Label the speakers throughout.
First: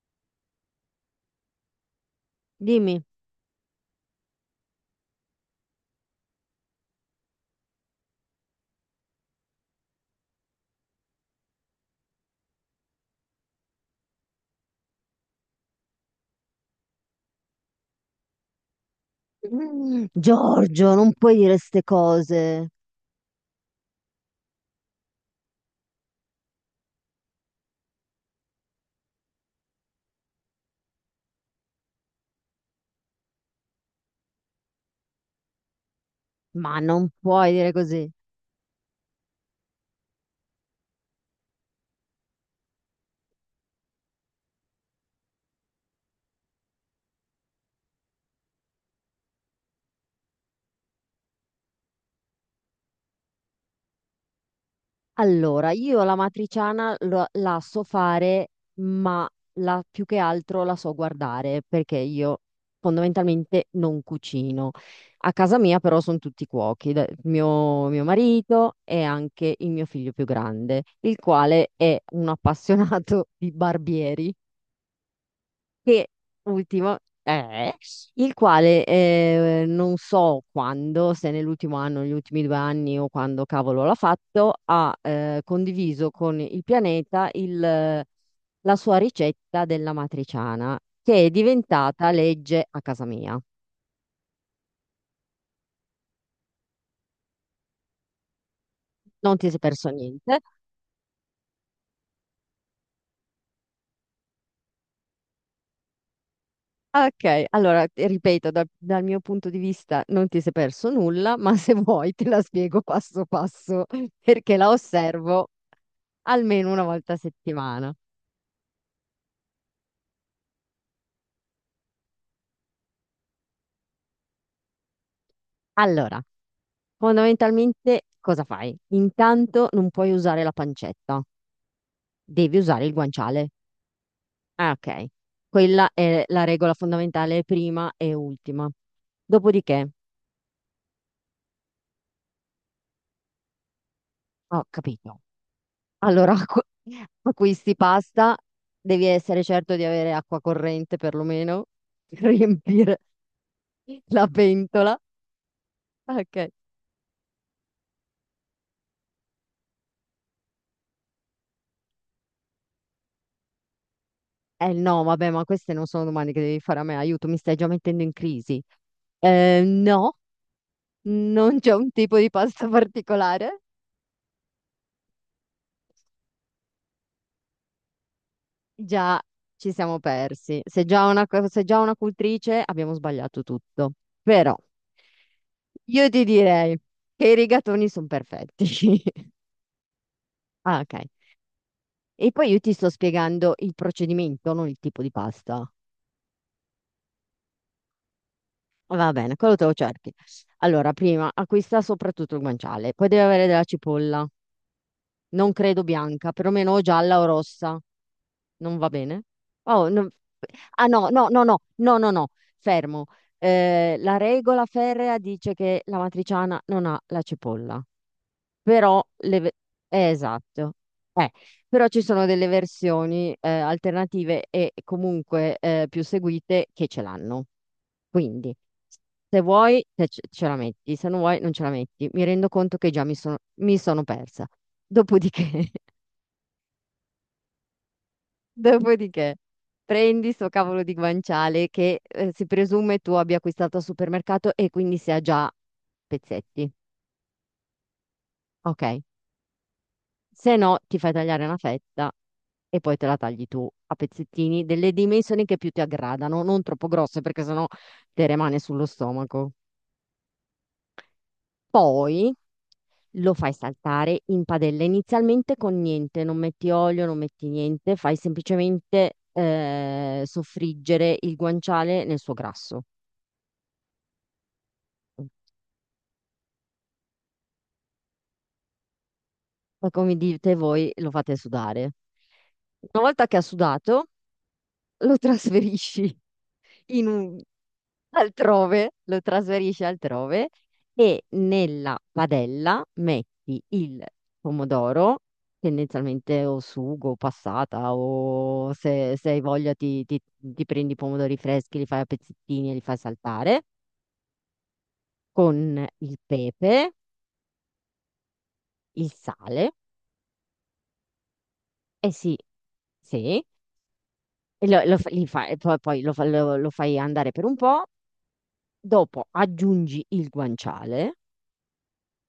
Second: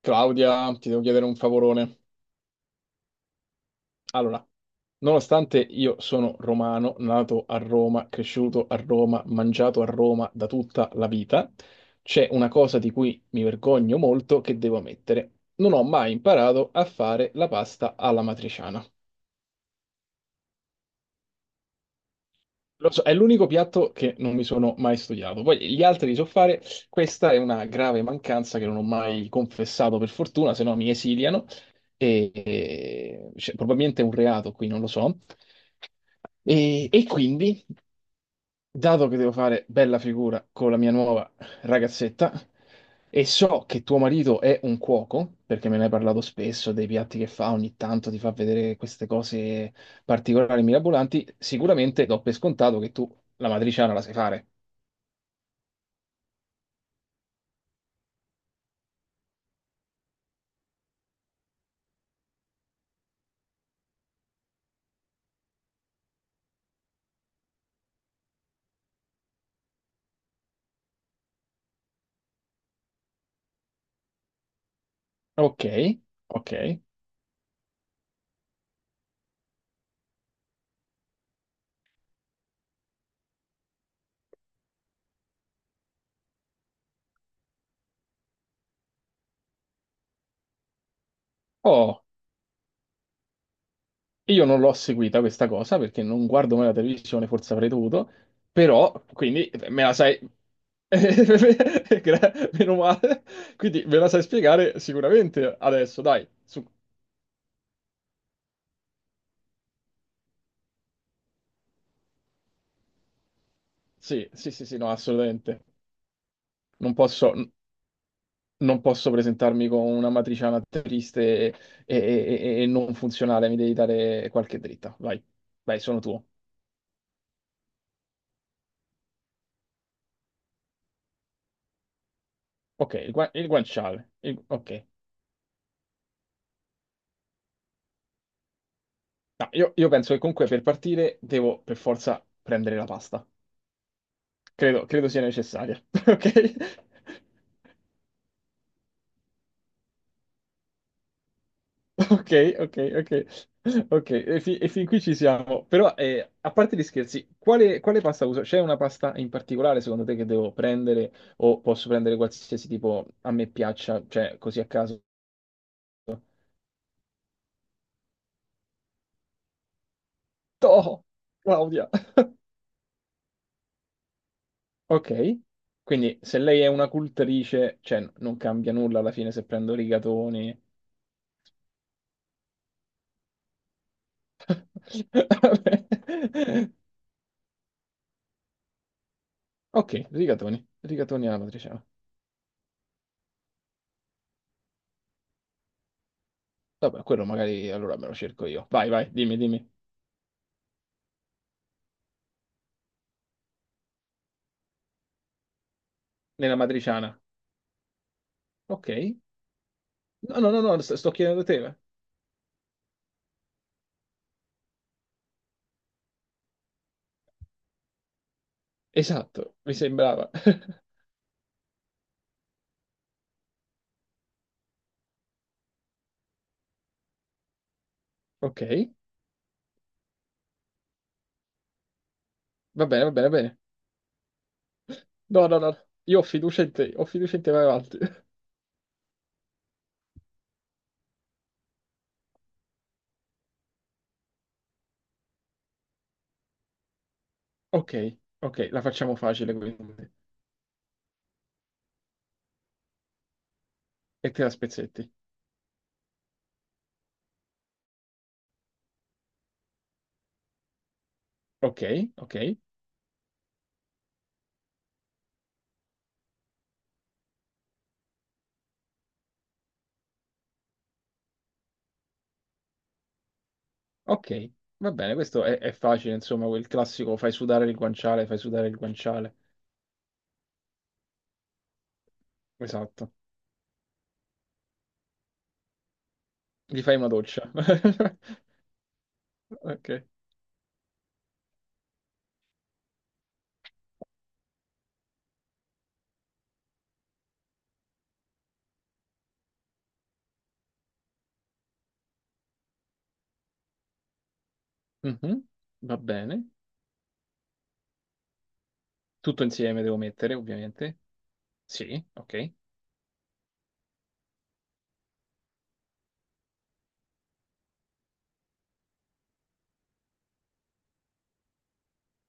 Speaker 1: Claudia, ti devo chiedere un favorone.
Speaker 2: Dimmi.
Speaker 1: Allora, nonostante io sono romano, nato a Roma, cresciuto a Roma, mangiato a Roma da tutta la vita, c'è una cosa di cui mi vergogno molto che devo ammettere. Non ho mai imparato a fare la pasta alla matriciana.
Speaker 2: Giorgio, non puoi dire ste cose,
Speaker 1: Lo so, è l'unico piatto che non mi sono mai studiato. Poi gli altri li so fare. Questa è una grave mancanza che non ho mai confessato, per fortuna, se no mi esiliano. Cioè, probabilmente è un reato qui, non lo so.
Speaker 2: ma
Speaker 1: E
Speaker 2: non puoi
Speaker 1: quindi
Speaker 2: dire così.
Speaker 1: dato che devo fare bella figura con la mia nuova ragazzetta e so che tuo marito è un cuoco, perché me ne hai parlato spesso dei piatti che fa, ogni tanto ti fa vedere queste cose particolari, mirabolanti, sicuramente do per scontato che tu la matriciana la sai fare.
Speaker 2: Allora, io la matriciana la so fare, ma più che altro la so guardare, perché io fondamentalmente non cucino. A casa mia però sono tutti cuochi, mio marito e anche il mio figlio più grande, il quale è un appassionato di barbieri.
Speaker 1: Ok,
Speaker 2: Che
Speaker 1: ok.
Speaker 2: ultimo è, il quale non so quando, se nell'ultimo anno, negli ultimi 2 anni o quando cavolo l'ha fatto, ha condiviso con il pianeta la sua ricetta della matriciana, che è
Speaker 1: Oh.
Speaker 2: diventata legge a casa mia.
Speaker 1: Io non l'ho seguita questa cosa perché non guardo mai la televisione, forse avrei dovuto, però
Speaker 2: Non ti
Speaker 1: quindi
Speaker 2: sei
Speaker 1: me
Speaker 2: perso
Speaker 1: la sai.
Speaker 2: niente.
Speaker 1: Meno male. Quindi me la sai spiegare sicuramente adesso, dai. Su-
Speaker 2: Ah, ok, allora ti ripeto, dal mio punto di vista non ti sei perso nulla, ma se vuoi te la spiego passo passo
Speaker 1: Sì, sì,
Speaker 2: perché
Speaker 1: sì,
Speaker 2: la
Speaker 1: sì, no,
Speaker 2: osservo
Speaker 1: assolutamente.
Speaker 2: almeno una
Speaker 1: Non
Speaker 2: volta a
Speaker 1: posso,
Speaker 2: settimana.
Speaker 1: non posso presentarmi con una matriciana triste e- e non funzionale, mi devi dare qualche dritta. Vai, vai, sono
Speaker 2: Allora,
Speaker 1: tuo.
Speaker 2: fondamentalmente cosa fai? Intanto non puoi usare la pancetta, devi usare il
Speaker 1: Ok, il
Speaker 2: guanciale.
Speaker 1: guanciale. Il-
Speaker 2: Ah,
Speaker 1: ok.
Speaker 2: ok. Quella è la regola fondamentale prima e ultima.
Speaker 1: No, io
Speaker 2: Dopodiché,
Speaker 1: penso che comunque per partire devo per forza prendere la pasta.
Speaker 2: ho
Speaker 1: Credo
Speaker 2: capito.
Speaker 1: sia necessaria.
Speaker 2: Allora, acquisti pasta, devi essere certo di avere acqua corrente perlomeno per
Speaker 1: Ok, ok,
Speaker 2: riempire
Speaker 1: ok, ok. Ok,
Speaker 2: la
Speaker 1: e fin
Speaker 2: pentola.
Speaker 1: qui ci siamo. Però,
Speaker 2: Ok.
Speaker 1: a parte gli scherzi, quale pasta uso? C'è una pasta in particolare secondo te che devo prendere o posso prendere qualsiasi tipo a me piaccia, cioè così a
Speaker 2: Eh
Speaker 1: caso?
Speaker 2: no, vabbè, ma queste non sono domande che devi fare a me, aiuto, mi stai già mettendo in crisi. No,
Speaker 1: Oh,
Speaker 2: non c'è
Speaker 1: Claudia!
Speaker 2: un tipo di pasta particolare.
Speaker 1: Ok, quindi se lei è una cultrice, cioè non cambia nulla alla
Speaker 2: Già
Speaker 1: fine se
Speaker 2: ci
Speaker 1: prendo
Speaker 2: siamo
Speaker 1: rigatoni.
Speaker 2: persi. Se già una, se già una cultrice abbiamo sbagliato tutto. Però
Speaker 1: Vabbè.
Speaker 2: io ti direi che i rigatoni sono perfetti.
Speaker 1: Ok, rigatoni,
Speaker 2: Ah, ok.
Speaker 1: rigatoni alla matriciana.
Speaker 2: E poi io ti sto spiegando il procedimento, non il tipo di pasta.
Speaker 1: Vabbè, quello magari allora me lo cerco io. Vai, vai,
Speaker 2: Va bene,
Speaker 1: dimmi,
Speaker 2: quello te
Speaker 1: dimmi.
Speaker 2: lo cerchi. Allora, prima acquista soprattutto il guanciale, poi deve avere della cipolla, non credo bianca,
Speaker 1: Nella
Speaker 2: perlomeno o
Speaker 1: matriciana.
Speaker 2: gialla o rossa, non va
Speaker 1: Ok.
Speaker 2: bene? Oh,
Speaker 1: No, no, no, no,
Speaker 2: ah no,
Speaker 1: sto
Speaker 2: no,
Speaker 1: chiedendo
Speaker 2: no,
Speaker 1: a
Speaker 2: no,
Speaker 1: te. Va.
Speaker 2: no, no, no, fermo. La regola ferrea dice che la matriciana non ha la cipolla. Però
Speaker 1: Esatto, mi sembrava.
Speaker 2: esatto. Eh, però ci sono delle versioni alternative e comunque più seguite che ce l'hanno. Quindi,
Speaker 1: Ok.
Speaker 2: se vuoi, te ce la metti, se non vuoi, non ce la metti. Mi rendo conto
Speaker 1: Va
Speaker 2: che già
Speaker 1: bene,
Speaker 2: mi
Speaker 1: va bene,
Speaker 2: sono,
Speaker 1: va bene.
Speaker 2: mi sono persa. Dopodiché,
Speaker 1: No, no, no. Io ho fiducia in te, ho fiducia in te, vai avanti.
Speaker 2: dopodiché, prendi sto cavolo di guanciale che si presume tu abbia acquistato al supermercato e quindi sia già a pezzetti.
Speaker 1: Ok, ok, la
Speaker 2: Ok?
Speaker 1: facciamo facile quindi.
Speaker 2: Se no, ti fai tagliare una fetta e poi te la tagli tu a
Speaker 1: E te la
Speaker 2: pezzettini delle
Speaker 1: spezzetti.
Speaker 2: dimensioni che più ti aggradano, non troppo grosse perché sennò te rimane sullo stomaco.
Speaker 1: Ok,
Speaker 2: Poi
Speaker 1: ok,
Speaker 2: lo fai saltare in padella, inizialmente con niente, non metti olio, non metti niente, fai semplicemente soffriggere il guanciale nel suo grasso.
Speaker 1: ok. Va bene, è facile, insomma, quel classico fai sudare il guanciale, fai sudare il guanciale.
Speaker 2: Ma come dite voi, lo fate sudare. Una
Speaker 1: Esatto.
Speaker 2: volta che ha sudato, lo trasferisci
Speaker 1: Gli fai
Speaker 2: in
Speaker 1: una
Speaker 2: un-
Speaker 1: doccia.
Speaker 2: altrove, lo trasferisci
Speaker 1: Ok.
Speaker 2: altrove e nella padella metti il pomodoro, tendenzialmente o sugo, o passata, o se, se hai voglia ti prendi i pomodori freschi, li fai a pezzettini e li fai saltare,
Speaker 1: Mhm.
Speaker 2: con
Speaker 1: Va
Speaker 2: il
Speaker 1: bene.
Speaker 2: pepe, il
Speaker 1: Tutto
Speaker 2: sale,
Speaker 1: insieme devo mettere, ovviamente. Sì,
Speaker 2: e sì,
Speaker 1: ok.
Speaker 2: sì, e lo- lo fa- li fa- e poi, poi lo fa- lo- lo fai andare per un po', dopo aggiungi il guanciale,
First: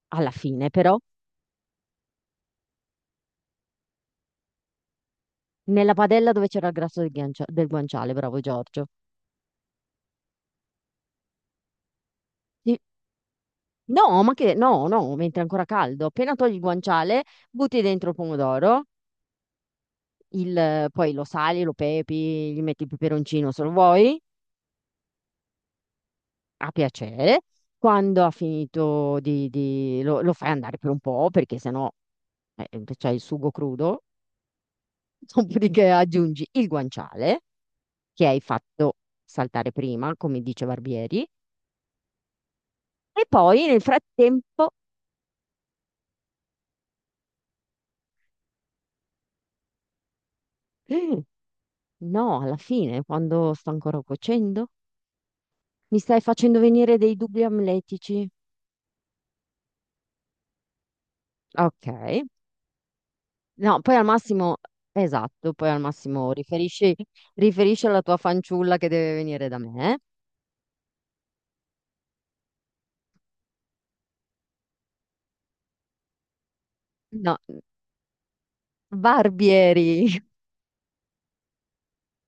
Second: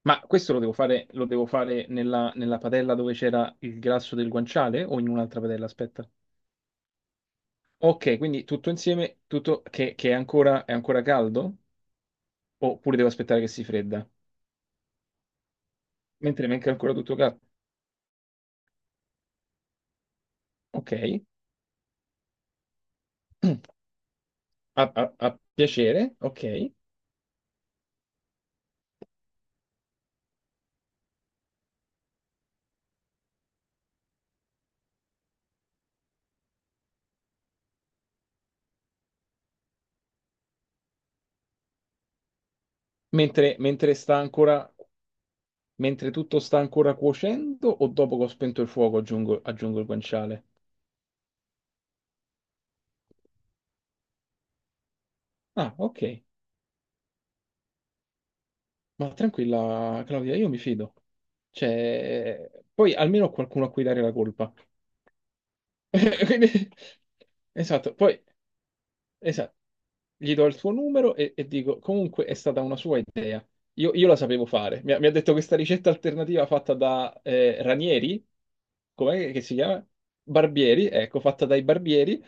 Speaker 1: Ma
Speaker 2: alla
Speaker 1: questo
Speaker 2: fine però
Speaker 1: lo devo fare nella padella dove c'era il grasso del guanciale o in un'altra padella?
Speaker 2: nella
Speaker 1: Aspetta.
Speaker 2: padella dove c'era il grasso del, del guanciale,
Speaker 1: Ok,
Speaker 2: bravo
Speaker 1: quindi tutto
Speaker 2: Giorgio.
Speaker 1: insieme, che è ancora caldo?
Speaker 2: Sì.
Speaker 1: Oppure devo aspettare che si fredda?
Speaker 2: No, ma che no, no, mentre è ancora caldo. Appena
Speaker 1: Mentre
Speaker 2: togli il
Speaker 1: manca ancora tutto
Speaker 2: guanciale,
Speaker 1: caldo.
Speaker 2: butti dentro il pomodoro,
Speaker 1: Ok.
Speaker 2: poi lo sali, lo pepi, gli metti il peperoncino se lo vuoi,
Speaker 1: A piacere, ok.
Speaker 2: a piacere. Quando ha finito di, lo fai andare per un po', perché sennò c'è il sugo crudo, dopodiché aggiungi il guanciale che hai fatto saltare prima, come dice Barbieri, e poi nel
Speaker 1: Mentre sta
Speaker 2: frattempo.
Speaker 1: ancora, mentre tutto sta ancora cuocendo o dopo che ho spento il fuoco aggiungo il guanciale?
Speaker 2: No, alla fine, quando sto ancora cuocendo,
Speaker 1: Ah,
Speaker 2: mi stai
Speaker 1: ok.
Speaker 2: facendo venire dei dubbi amletici.
Speaker 1: Ma tranquilla, Claudia, io mi fido.
Speaker 2: Ok.
Speaker 1: Cioè, poi almeno ho qualcuno a
Speaker 2: No,
Speaker 1: cui
Speaker 2: poi
Speaker 1: dare
Speaker 2: al
Speaker 1: la colpa.
Speaker 2: massimo, esatto, poi al massimo
Speaker 1: Quindi-
Speaker 2: riferisci
Speaker 1: esatto,
Speaker 2: alla tua
Speaker 1: poi
Speaker 2: fanciulla che deve venire
Speaker 1: esatto.
Speaker 2: da me.
Speaker 1: Gli do il suo numero e dico, comunque è stata una sua idea. Io la sapevo fare. Mi ha detto questa ricetta alternativa fatta da
Speaker 2: No,
Speaker 1: Ranieri, com'è che si chiama?
Speaker 2: barbieri.
Speaker 1: Barbieri, ecco, fatta dai barbieri.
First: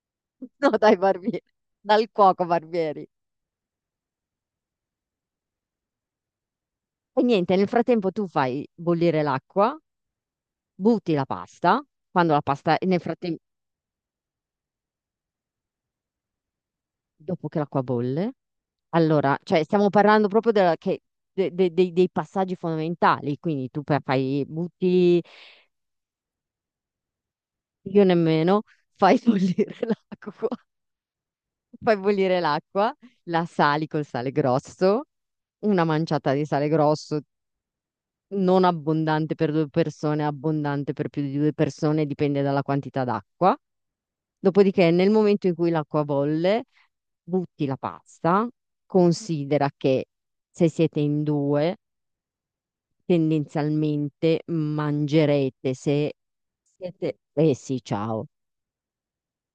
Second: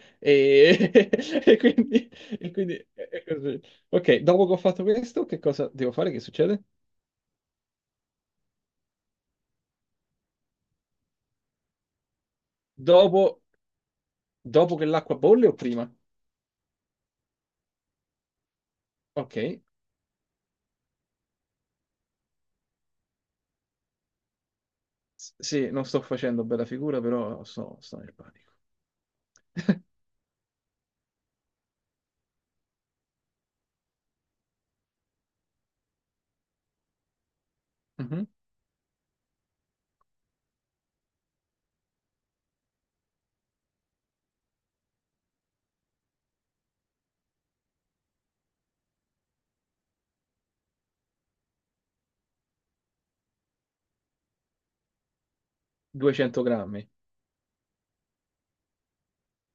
Speaker 2: No,
Speaker 1: E,
Speaker 2: dai, barbieri.
Speaker 1: e
Speaker 2: Dal
Speaker 1: quindi,
Speaker 2: cuoco,
Speaker 1: e quindi
Speaker 2: barbieri.
Speaker 1: è così. Ok, dopo che ho fatto questo, che cosa devo fare? Che succede?
Speaker 2: E niente, nel frattempo tu fai bollire l'acqua, butti la pasta, quando la pasta, nel frattempo,
Speaker 1: Dopo Dopo che l'acqua bolle o prima?
Speaker 2: dopo che l'acqua bolle. Allora,
Speaker 1: Ok.
Speaker 2: cioè stiamo parlando proprio dei passaggi fondamentali, quindi tu fai, butti,
Speaker 1: Sì, non sto facendo bella figura, però sto, sto
Speaker 2: io
Speaker 1: nel panico.
Speaker 2: nemmeno, fai bollire l'acqua, fai bollire l'acqua, la sali col sale grosso, una manciata di sale grosso,
Speaker 1: Mhm.
Speaker 2: non abbondante per 2 persone, abbondante per più di 2 persone, dipende dalla quantità d'acqua. Dopodiché, nel momento in cui l'acqua bolle, butti la pasta, considera che se siete in due tendenzialmente mangerete se
Speaker 1: 200 grammi?
Speaker 2: siete... Eh sì, ciao.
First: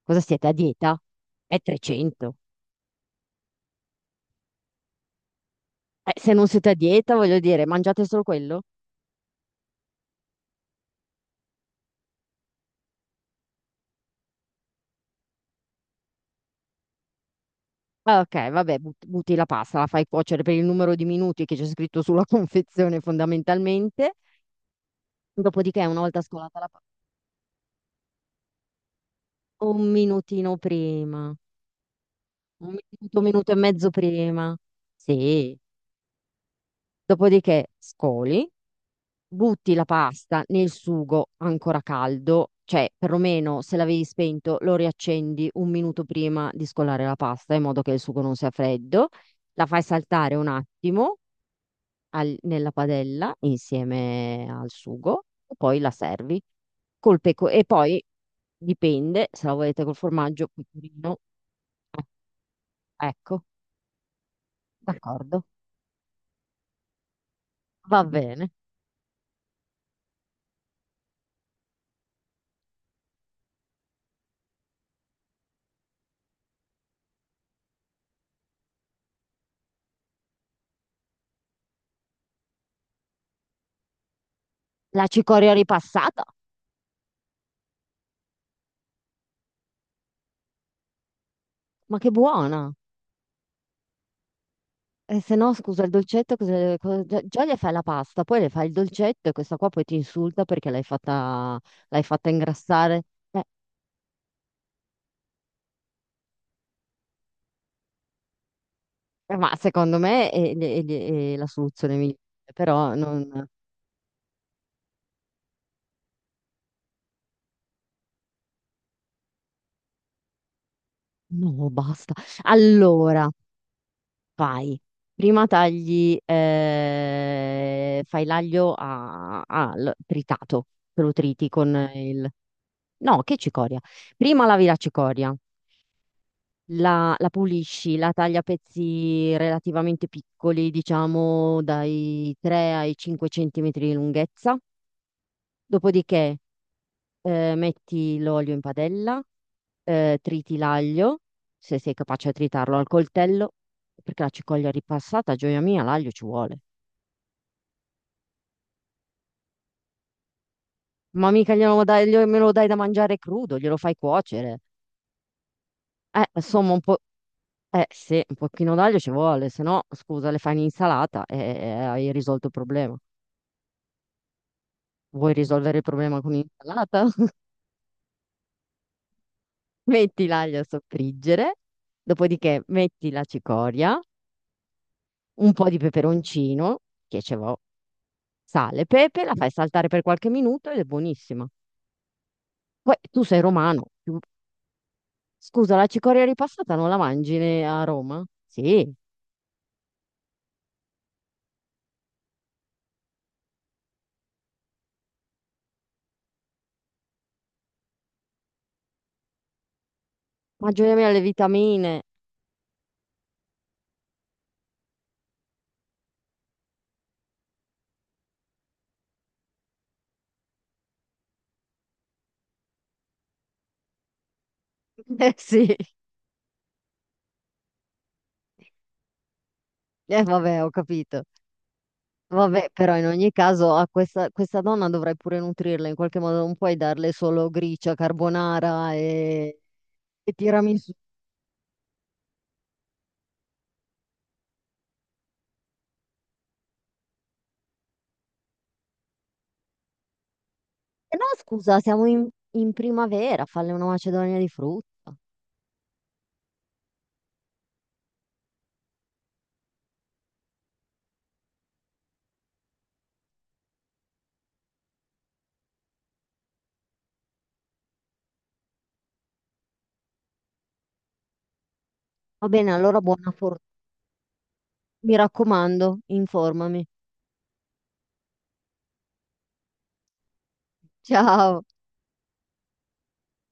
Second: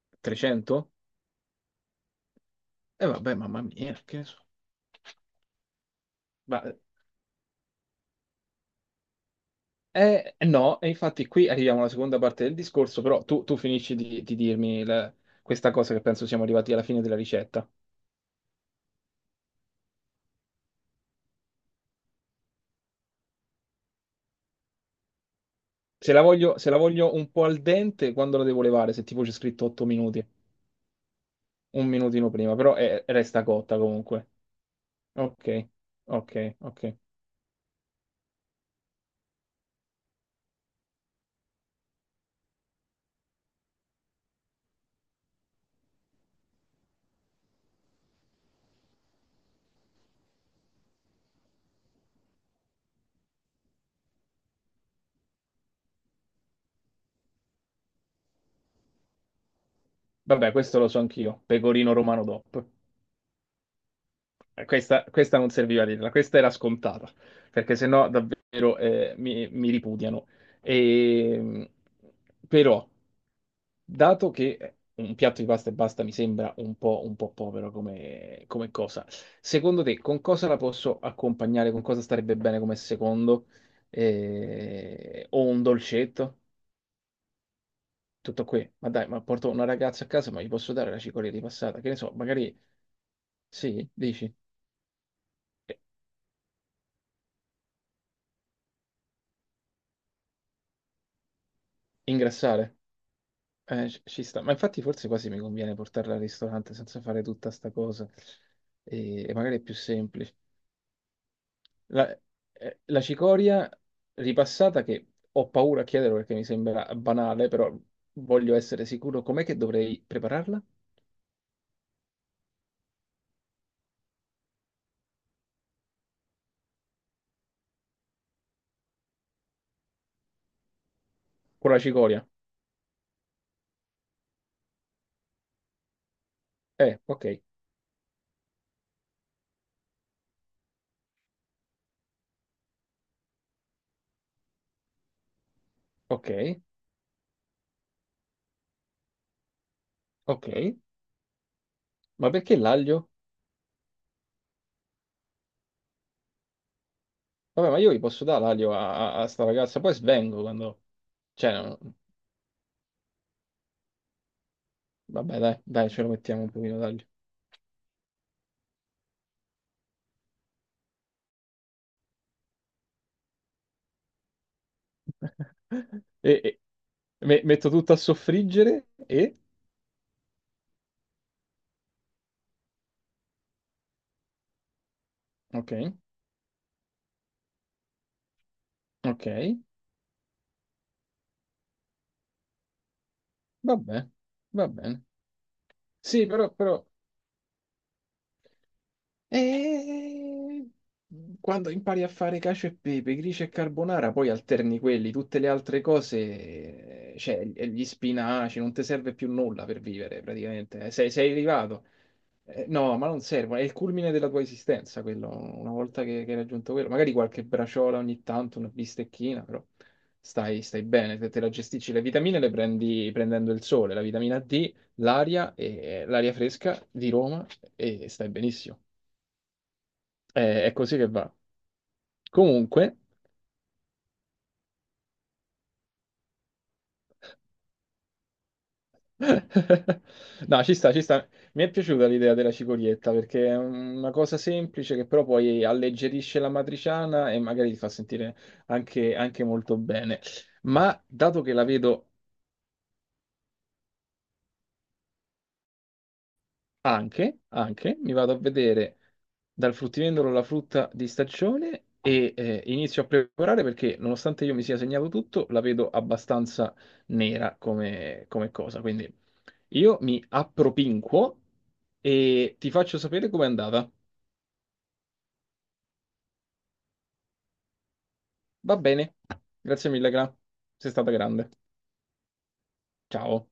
Speaker 2: Cosa siete a
Speaker 1: 300?
Speaker 2: dieta? È 300.
Speaker 1: E vabbè, mamma mia, che ne so.
Speaker 2: Se non
Speaker 1: Ma,
Speaker 2: siete a dieta, voglio dire, mangiate solo quello?
Speaker 1: no, e infatti qui arriviamo alla seconda parte del discorso, però tu finisci di dirmi la- questa cosa che penso siamo arrivati alla fine della ricetta.
Speaker 2: Ah, ok, vabbè, butti la pasta, la fai cuocere per il numero di minuti che c'è scritto sulla confezione fondamentalmente. Dopodiché, una
Speaker 1: Se
Speaker 2: volta
Speaker 1: la voglio,
Speaker 2: scolata la
Speaker 1: se la
Speaker 2: pasta,
Speaker 1: voglio un po' al dente, quando la devo levare? Se tipo c'è scritto 8
Speaker 2: un
Speaker 1: minuti,
Speaker 2: minutino prima,
Speaker 1: un minutino prima, però
Speaker 2: un
Speaker 1: resta
Speaker 2: minuto e
Speaker 1: cotta
Speaker 2: mezzo
Speaker 1: comunque.
Speaker 2: prima. Sì.
Speaker 1: Ok, ok, ok.
Speaker 2: Dopodiché scoli, butti la pasta nel sugo ancora caldo, cioè perlomeno se l'avevi spento lo riaccendi un minuto prima di scolare la pasta in modo che il sugo non sia freddo, la fai saltare un attimo nella padella insieme al sugo e poi la servi col peco e poi dipende se la volete col formaggio,
Speaker 1: Vabbè, questo lo so
Speaker 2: pecorino,
Speaker 1: anch'io, pecorino
Speaker 2: eh,
Speaker 1: romano DOP.
Speaker 2: ecco,
Speaker 1: Questa, questa
Speaker 2: d'accordo,
Speaker 1: non serviva a dirla, questa era scontata, perché
Speaker 2: va
Speaker 1: sennò
Speaker 2: bene.
Speaker 1: davvero mi ripudiano. E, però, dato che un piatto di pasta e basta mi sembra un po' povero come, come cosa, secondo te con cosa la posso accompagnare? Con cosa starebbe bene come secondo?
Speaker 2: La
Speaker 1: O
Speaker 2: cicoria
Speaker 1: un
Speaker 2: ripassata,
Speaker 1: dolcetto? Tutto qui. Ma dai, ma porto una ragazza a casa, ma gli posso dare la cicoria di passata? Che ne
Speaker 2: ma che
Speaker 1: so, magari...
Speaker 2: buona!
Speaker 1: Sì, dici?
Speaker 2: E se no, scusa, il dolcetto, già, già le fai la pasta, poi le fai il dolcetto e questa qua poi ti insulta perché l'hai fatta
Speaker 1: Ingrassare?
Speaker 2: ingrassare. Eh,
Speaker 1: Ci ci sta. Ma infatti forse quasi mi conviene portarla al ristorante senza fare tutta sta cosa. E
Speaker 2: ma
Speaker 1: magari è più
Speaker 2: secondo me
Speaker 1: semplice.
Speaker 2: è la soluzione
Speaker 1: La,
Speaker 2: migliore, però
Speaker 1: la
Speaker 2: non...
Speaker 1: cicoria ripassata, che ho paura a chiederlo perché mi sembra banale, però voglio essere sicuro. Com'è che dovrei prepararla?
Speaker 2: No, basta. Allora, fai. Prima tagli, fai l'aglio a, al tritato, te lo triti
Speaker 1: Con
Speaker 2: con
Speaker 1: la cicoria?
Speaker 2: il... No, che cicoria. Prima lavi la cicoria, la
Speaker 1: Ok,
Speaker 2: la pulisci, la tagli a pezzi relativamente piccoli, diciamo dai 3 ai 5 centimetri di lunghezza. Dopodiché
Speaker 1: ok,
Speaker 2: metti l'olio in padella, triti
Speaker 1: ok.
Speaker 2: l'aglio, se sei capace
Speaker 1: Ma
Speaker 2: a
Speaker 1: perché
Speaker 2: tritarlo al
Speaker 1: l'aglio?
Speaker 2: coltello, perché la cicoglia ripassata, gioia mia, l'aglio ci vuole.
Speaker 1: Vabbè, ma io gli posso dare l'aglio a sta ragazza, poi svengo quando...
Speaker 2: Ma
Speaker 1: Cioè,
Speaker 2: mica
Speaker 1: no,
Speaker 2: me lo dai da mangiare crudo, glielo fai cuocere.
Speaker 1: vabbè, dai, dai, ce lo mettiamo un
Speaker 2: Insomma,
Speaker 1: pochino
Speaker 2: un po',
Speaker 1: d'aglio.
Speaker 2: sì, un pochino d'aglio ci vuole, se no, scusa, le fai in insalata e hai risolto il problema. Vuoi risolvere il problema con
Speaker 1: E, e-
Speaker 2: l'insalata?
Speaker 1: metto tutto a soffriggere e...
Speaker 2: Metti l'aglio a soffriggere, dopodiché metti la cicoria, un po'
Speaker 1: Ok,
Speaker 2: di peperoncino, che ce l'ho, sale, pepe,
Speaker 1: ok,
Speaker 2: la fai saltare per qualche minuto ed è buonissima. Poi tu sei romano.
Speaker 1: vabbè, va bene.
Speaker 2: Scusa, la cicoria
Speaker 1: Sì, però,
Speaker 2: ripassata
Speaker 1: però...
Speaker 2: non la mangi a Roma? Sì,
Speaker 1: eh, quando impari a fare cacio e pepe, gricia e carbonara, poi alterni quelli, tutte le altre cose, cioè e gli spinaci, non ti serve più nulla per vivere praticamente. Eh.
Speaker 2: mangiami le
Speaker 1: Sei arrivato.
Speaker 2: vitamine.
Speaker 1: No, ma non servono, è il culmine della tua esistenza quello, una volta che hai raggiunto quello, magari qualche braciola ogni tanto, una bistecchina, però stai, stai bene, te la gestisci, le vitamine le prendi prendendo il sole, la vitamina D,
Speaker 2: Eh
Speaker 1: l'aria,
Speaker 2: sì,
Speaker 1: e l'aria fresca di Roma e stai benissimo.
Speaker 2: eh vabbè, ho
Speaker 1: È così che
Speaker 2: capito.
Speaker 1: va.
Speaker 2: Vabbè,
Speaker 1: Comunque,
Speaker 2: però in ogni caso a questa donna dovrai pure nutrirla in qualche modo, non puoi darle solo gricia, carbonara e E
Speaker 1: no, ci sta,
Speaker 2: tiramisù.
Speaker 1: ci sta. Mi è piaciuta l'idea della cicorietta perché è una cosa semplice che però poi alleggerisce la matriciana e magari ti fa sentire anche, anche molto bene. Ma
Speaker 2: E no,
Speaker 1: dato che la
Speaker 2: scusa, siamo
Speaker 1: vedo
Speaker 2: in primavera, falle una macedonia di frutta.
Speaker 1: anche, anche, mi vado a vedere dal fruttivendolo la frutta di stagione e inizio a preparare perché nonostante io mi sia segnato tutto, la vedo abbastanza nera come, come cosa. Quindi io mi appropinquo
Speaker 2: Va
Speaker 1: e ti
Speaker 2: bene,
Speaker 1: faccio
Speaker 2: allora buona
Speaker 1: sapere com'è
Speaker 2: fortuna.
Speaker 1: andata.
Speaker 2: Mi raccomando, informami.
Speaker 1: Va bene. Grazie mille, Gra. Sei stata grande.
Speaker 2: Ciao.
Speaker 1: Ciao.